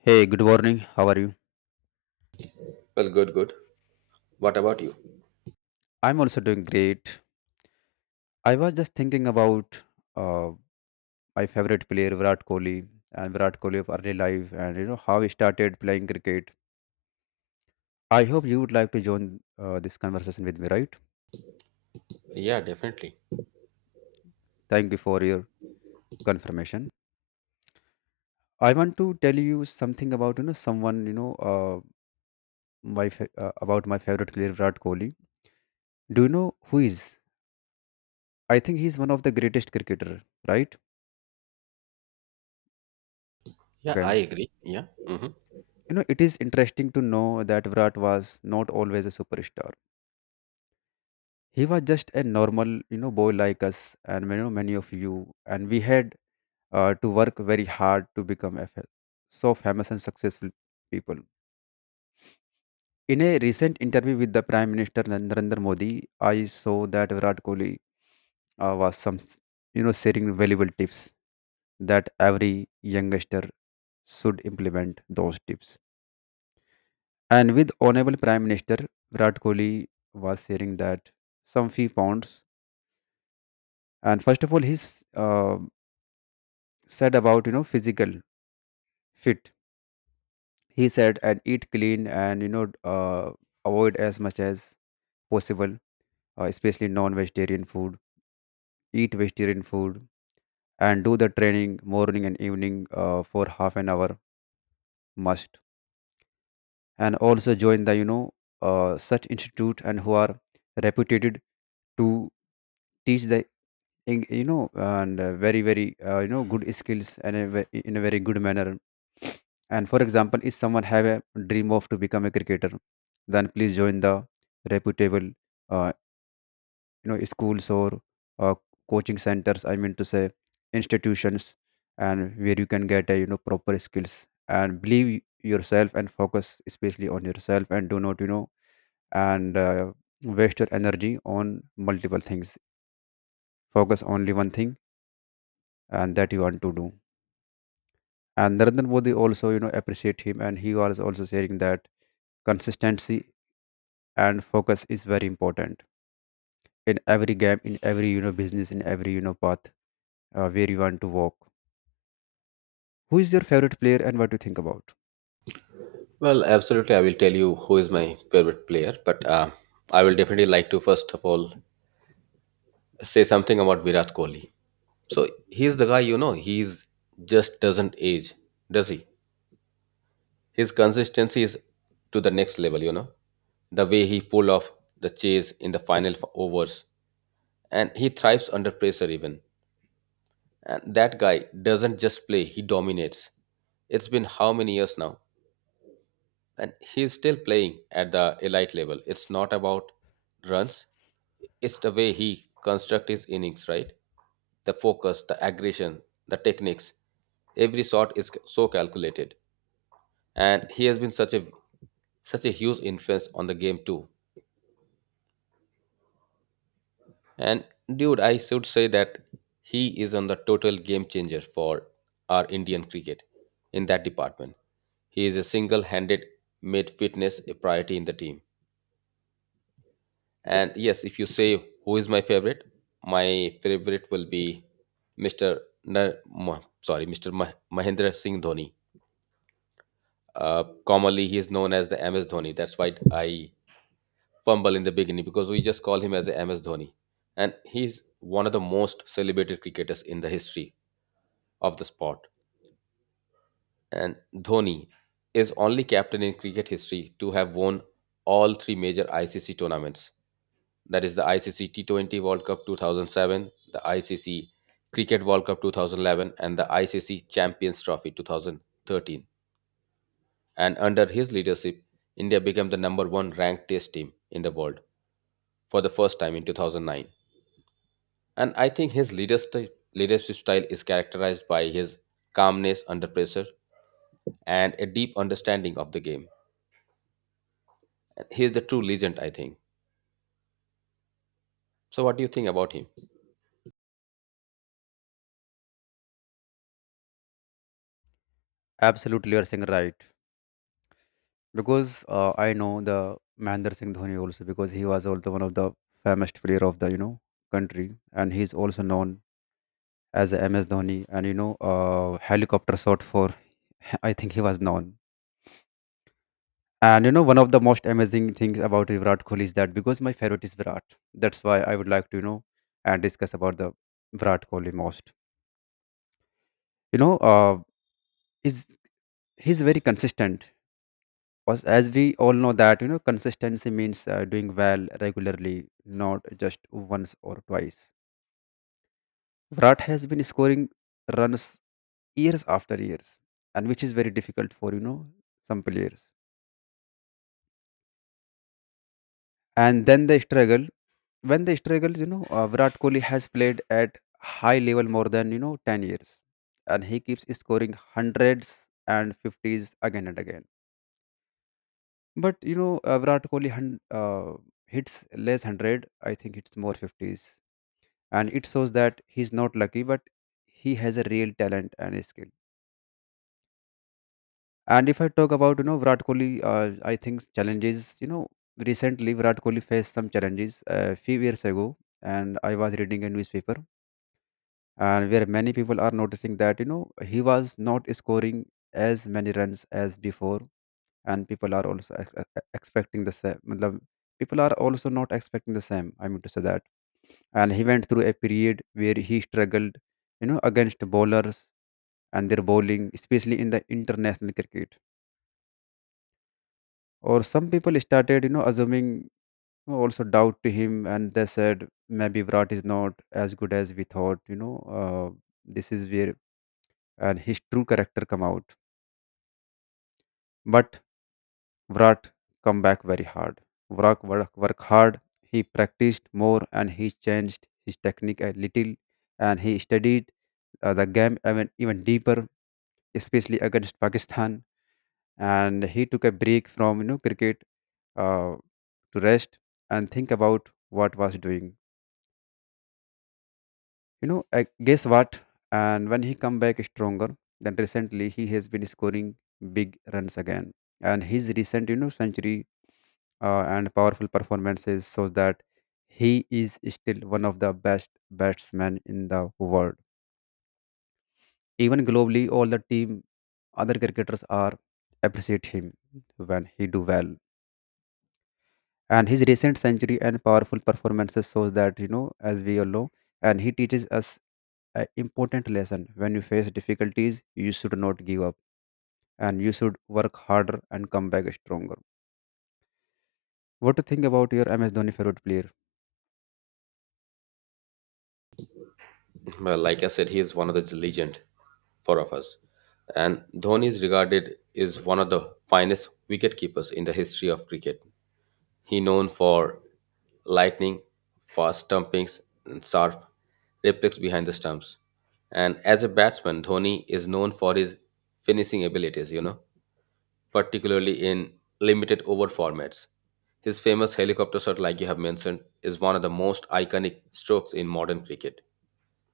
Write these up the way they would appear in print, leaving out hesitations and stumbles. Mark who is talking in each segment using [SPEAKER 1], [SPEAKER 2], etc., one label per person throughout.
[SPEAKER 1] Hey, good morning. How are you?
[SPEAKER 2] Well, good. What about you?
[SPEAKER 1] I'm also doing great. I was just thinking about uh, my favorite player Virat Kohli and Virat Kohli of early life, and you know how he started playing cricket. I hope you would like to join this conversation with me, right?
[SPEAKER 2] Yeah, definitely.
[SPEAKER 1] Thank you for your confirmation. I want to tell you something about you know someone you know about my favorite player Virat Kohli. Do you know who is? I think he's one of the greatest cricketer, right?
[SPEAKER 2] Yeah, I
[SPEAKER 1] Okay.
[SPEAKER 2] agree. Yeah.
[SPEAKER 1] You know, it is interesting to know that Virat was not always a superstar. He was just a normal, you know, boy like us and you know, many of you. And we had to work very hard to become so famous and successful people. In a recent interview with the Prime Minister Narendra Modi, I saw that Virat Kohli uh, was some, s- you know, sharing valuable tips that every youngster should implement those tips. And with Honorable Prime Minister Virat Kohli was sharing that some few pounds. And first of all, he's said about you know physical fit. He said and eat clean and you know avoid as much as possible, especially non-vegetarian food. Eat vegetarian food and do the training morning and evening for half an hour must. And also join the you know such institute and who are reputed to teach the you know and very you know good skills and in a very good manner, and for example if someone have a dream of to become a cricketer, then please join the reputable, uh, you know, schools or uh, coaching centers, I mean to say institutions, and where you can get a you know proper skills and believe yourself and focus especially on yourself and do not you know and waste your energy on multiple things, focus only one thing and that you want to do. And Narendra Modi also you know appreciate him and he was also sharing that consistency and focus is very important in every game, in every you know business, in every you know path where you want to walk. Who is your favorite player and what do you think about?
[SPEAKER 2] Well, absolutely. I will tell you who is my favorite player, but I will definitely like to first of all say something about Virat Kohli. So he's the guy, you know, he's just doesn't age, does he? His consistency is to the next level, you know. The way he pull off the chase in the overs, and he thrives under pressure even. And that guy doesn't just play, he dominates. It's been how many years now? And he's still playing at the elite level. It's not about runs, it's the way he constructs his innings, right? The focus, the aggression, the techniques. Every shot is so calculated. And he has been such a such a huge influence on the game too. And dude, I should say that he is on the total game changer for our Indian cricket in that department. He is a single-handed made fitness a priority in the team. And yes, if you say who is my favorite will be Mr. Mr. Mahendra Singh Dhoni. Commonly, he is known as the MS Dhoni. That's why I fumble in the beginning because we just call him as a MS Dhoni, and he's one of the most celebrated cricketers in the history of the sport. And Dhoni is only captain in cricket history to have won all three major ICC tournaments. That is the ICC T20 World Cup 2007, the ICC Cricket World Cup 2011, and the ICC Champions Trophy 2013. And under his leadership, India became the number one ranked test team in the world for the first time in 2009. And I think his leadership style is characterized by his calmness under pressure and a deep understanding of the game. He is the true legend, I think. So what do you think about him?
[SPEAKER 1] Absolutely, you are saying right, because I know the Mahendra Singh Dhoni also, because he was also one of the famous player of the you know country and he is also known as the MS Dhoni and you know helicopter shot for I think he was known. And you know, one of the most amazing things about Virat Kohli is that because my favorite is Virat, that's why I would like to you know and discuss about the Virat Kohli most. You know, is he's very consistent. As we all know that you know, consistency means doing well regularly, not just once or twice. Virat has been scoring runs years after years, and which is very difficult for you know some players. And then they struggle. When they struggled, you know, Virat Kohli has played at high level more than you know 10 years, and he keeps scoring hundreds and fifties again and again. But you know, hits less hundred. I think it's more fifties, and it shows that he's not lucky, but he has a real talent and a skill. And if I talk about you know Virat Kohli, I think challenges. You know, recently Virat Kohli faced some challenges a few years ago, and I was reading a newspaper and where many people are noticing that you know he was not scoring as many runs as before, and people are also expecting the same matlab, people are also not expecting the same, I mean to say that, and he went through a period where he struggled you know against bowlers and their bowling, especially in the international cricket, or some people started you know assuming also doubt to him and they said maybe Virat is not as good as we thought, you know, this is where and his true character come out. But Vrat come back very hard. Vrak work hard. He practiced more and he changed his technique a little and he studied the game even deeper, especially against Pakistan. And he took a break from you know cricket uh, to rest and think about what was doing. You know, I guess what? And when he come back stronger, then recently he has been scoring big runs again. And his recent you know century and powerful performances shows that he is still one of the best batsmen in the world. Even globally, all the team, other cricketers are appreciate him when he do well. And his recent century and powerful performances shows that, you know, as we all know, and he teaches us an important lesson. When you face difficulties, you should not give up, and you should work harder and come back stronger. What to think about your MS Dhoni favorite player?
[SPEAKER 2] Well, like I said, he is one of the legend for of us, and Dhoni is regarded as one of the finest wicketkeepers in the history of cricket. He known for lightning fast stumpings and sharp replicas behind the stumps. And as a batsman, Dhoni is known for his finishing abilities, you know, particularly in limited over formats. His famous helicopter shot, like you have mentioned, is one of the most iconic strokes in modern cricket.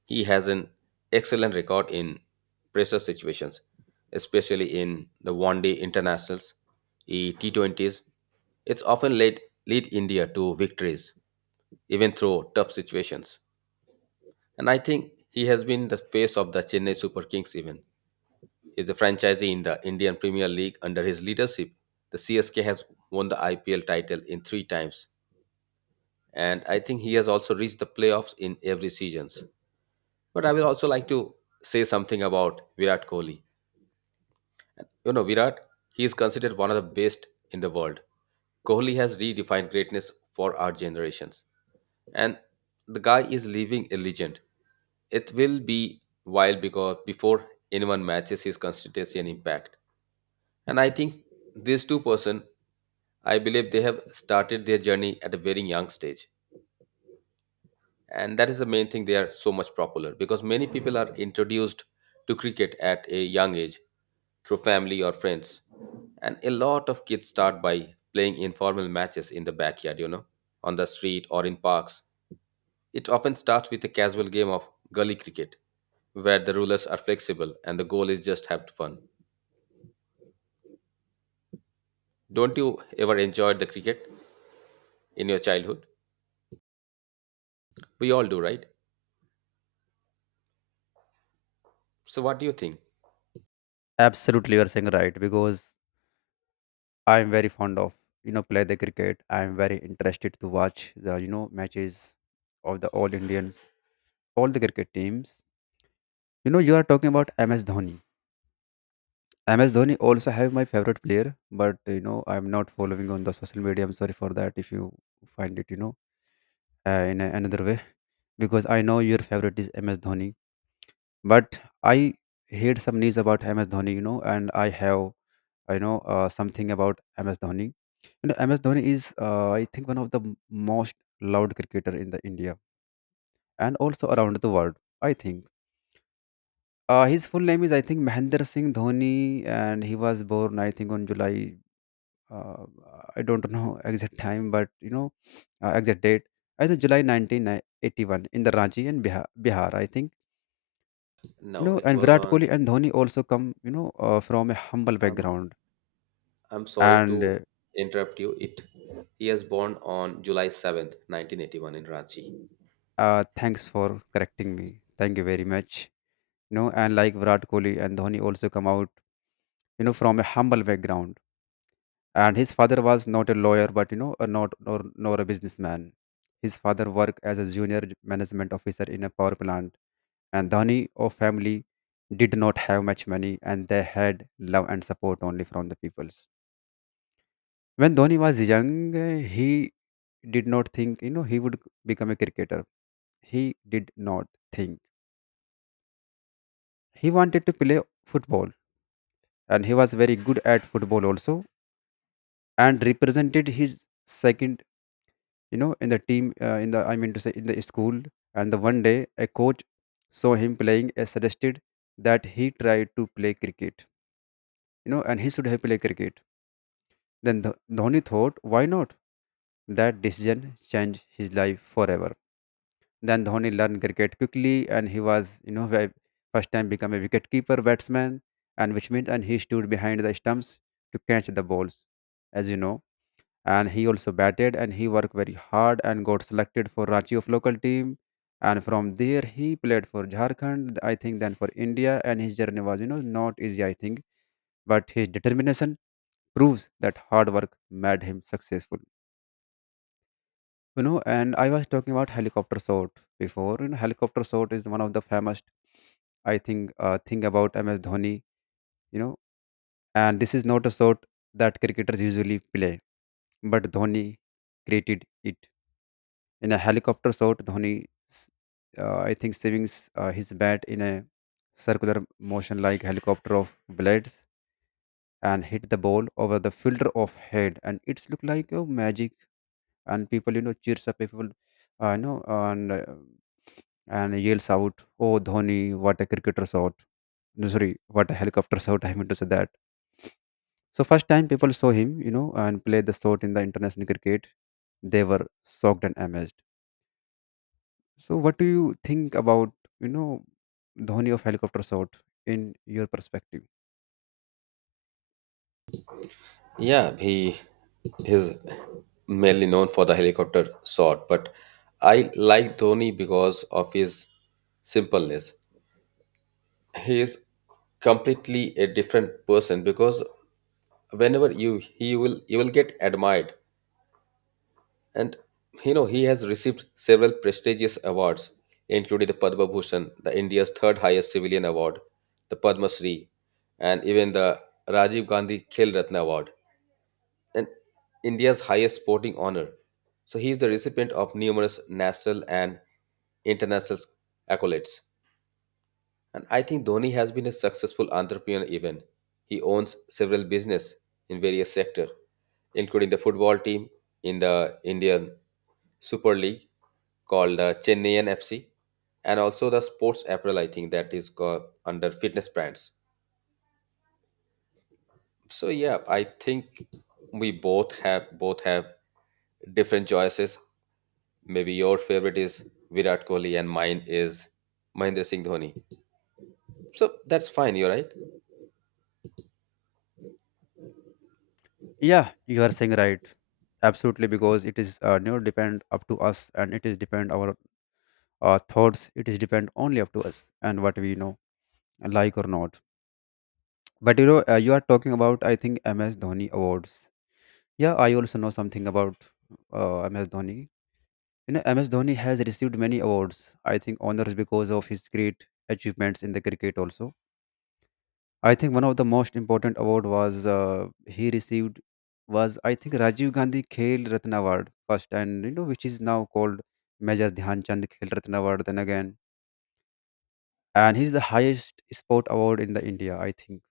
[SPEAKER 2] He has an excellent record in pressure situations, especially in the one day internationals, the T20s. It's often led lead India to victories, even through tough situations. And I think he has been the face of the Chennai Super Kings, even is a franchisee in the Indian Premier League. Under his leadership, the CSK has won the IPL title in three times, and I think he has also reached the playoffs in every seasons. But I will also like to say something about Virat Kohli. You know, Virat, he is considered one of the best in the world. Kohli has redefined greatness for our generations, and the guy is living a legend. It will be wild because before anyone matches his consistency and impact. And I think these two person, I believe they have started their journey at a very young stage. And that is the main thing they are so much popular because many people are introduced to cricket at a young age through family or friends. And a lot of kids start by playing informal matches in the backyard, you know, on the street or in parks. It often starts with a casual game of gully cricket where the rulers are flexible and the goal is just have fun. Don't you ever enjoy the cricket in your childhood? We all do, right? So, what do you think?
[SPEAKER 1] Absolutely, you are saying right, because I'm very fond of you know play the cricket. I'm very interested to watch the you know matches of the all Indians, all the cricket teams. You know you are talking about MS Dhoni. MS Dhoni also have my favorite player, but you know I'm not following on the social media. I'm sorry for that if you find it you know in a, another way, because I know your favorite is MS Dhoni, but I heard some news about MS Dhoni, you know, and I have I know something about MS Dhoni. You know, MS Dhoni is, I think, one of the most loved cricketer in the India and also around the world. I think his full name is, I think, Mahendra Singh Dhoni, and he was born, I think, on July. Uh, I don't know exact time, but you know, exact date. I think July 1981 in the Ranchi and Bihar, I think. You
[SPEAKER 2] No,
[SPEAKER 1] know,
[SPEAKER 2] it
[SPEAKER 1] and
[SPEAKER 2] was
[SPEAKER 1] Virat
[SPEAKER 2] on.
[SPEAKER 1] Kohli and Dhoni also come, you know, from a humble
[SPEAKER 2] Um,
[SPEAKER 1] background
[SPEAKER 2] I'm sorry to
[SPEAKER 1] and.
[SPEAKER 2] interrupt you. It He was born on July 7th, 1981, in Ranchi.
[SPEAKER 1] Thanks for correcting me. Thank you very
[SPEAKER 2] Yeah,
[SPEAKER 1] much. You know, and like Virat Kohli and Dhoni also come out, you know, from a humble background. And his father was not a lawyer, but you know, a not nor a businessman. His father worked as a junior management officer in a power plant. And Dhoni of family did not have much money, and they had love and support only from the peoples. When Dhoni was young, he did not think, you know, he would become a cricketer. He did not think. He wanted to play football and he was very good at football also and represented his second, you know, in the team, in the, i mean to say, in the school. And the one day a coach saw him playing and suggested that he tried to play cricket, you know, and he should have played cricket. Then Dhoni thought, why not? That decision changed his life forever. Then Dhoni learned cricket quickly, and he was, you know, first time become a wicketkeeper batsman, and which means and he stood behind the stumps to catch the balls, as you know. And he also batted, and he worked very hard and got selected for Ranchi of local team. And from there, he played for Jharkhand, I think, then for India. And his journey was, you know, not easy, I think, but his determination proves that hard work made him successful. You know, and I was talking about helicopter shot before. You know, helicopter shot is one of the famous, I think, thing about MS Dhoni, you know, and this is not a shot that cricketers usually play, but Dhoni created it. In a helicopter shot, Dhoni s- I think savings his bat in a circular motion like helicopter of blades and hit the ball over the fielder of head, and it's look like a magic, and people you know cheers up people. I know, and yells out, "Oh Dhoni, what a cricketer shot!" No, sorry, what a helicopter shot. I meant to say that. So first time people saw him, you know, and play the shot in the international cricket, they were shocked and amazed. So what do you think about you know Dhoni of helicopter shot in your perspective?
[SPEAKER 2] yeah, he is mainly known for the helicopter shot, but I like Dhoni because of his simpleness. He is completely a different person because whenever you he will you will get admired. And you know, he has received several prestigious awards, including the Padma Bhushan, the India's third highest civilian award, the Padma Shri, and even the Rajiv Gandhi Khel Ratna Award, and India's highest sporting honor. So he is the recipient of numerous national and international accolades. And I think Dhoni has been a successful entrepreneur even. He owns several business in various sectors, including the football team in the Indian Super League called Chennaiyan FC, and also the sports apparel, I think, that is called under fitness brands. So yeah, I think we both have different choices. Maybe your favorite is Virat Kohli and mine is Mahendra Singh Dhoni. So that's fine, you're right.
[SPEAKER 1] Yeah, you are saying right. Absolutely, because it is never depend up to us, and it is depend our thoughts. It is depend only up to us and what we know, like or not. But you know, you are talking about I think MS Dhoni awards. Yeah, I also know something about MS Dhoni. You know, MS Dhoni has received many awards. I think honors because of his great achievements in the cricket. Also, I think one of the most important award was he received was I think Rajiv Gandhi Khel Ratna Award first, and you know which is now called Major Dhyanchand Khel Ratna Award. Then again, and he's the highest sport award in the India, I think,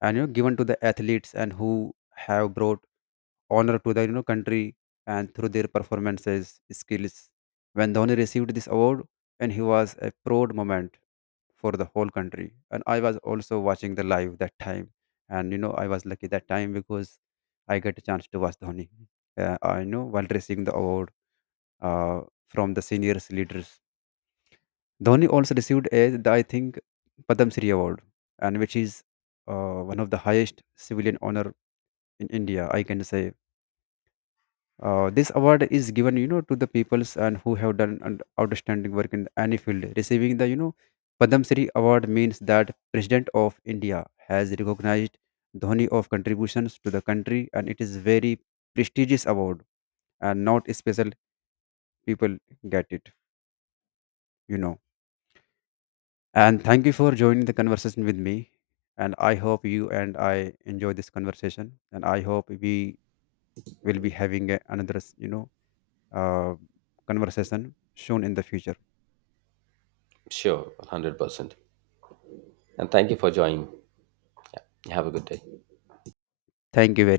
[SPEAKER 1] and you know given to the athletes and who have brought honor to the you know country and through their performances skills. When Dhoni received this award, and he was a proud moment for the whole country. And I was also watching the live that time, and you know I was lucky that time because I got a chance to watch Dhoni. I know while receiving the award uh, from the seniors leaders. Dhoni also received a, the, I think, Padam Shri award, and which is one of the highest civilian honor in India, I can say. This award is given, you know, to the peoples and who have done an outstanding work in any field. Receiving the, you know, Padam Shri Award means that President of India has recognized Dhoni of contributions to the country, and it is very prestigious award, and not special people get it, you know. And thank you for joining the conversation with me. And I hope you and I enjoy this conversation, and I hope we will be having a, another, you know, uh, conversation soon in the future.
[SPEAKER 2] Sure, 100%. And thank you for joining. Have a good day.
[SPEAKER 1] Thank you very much.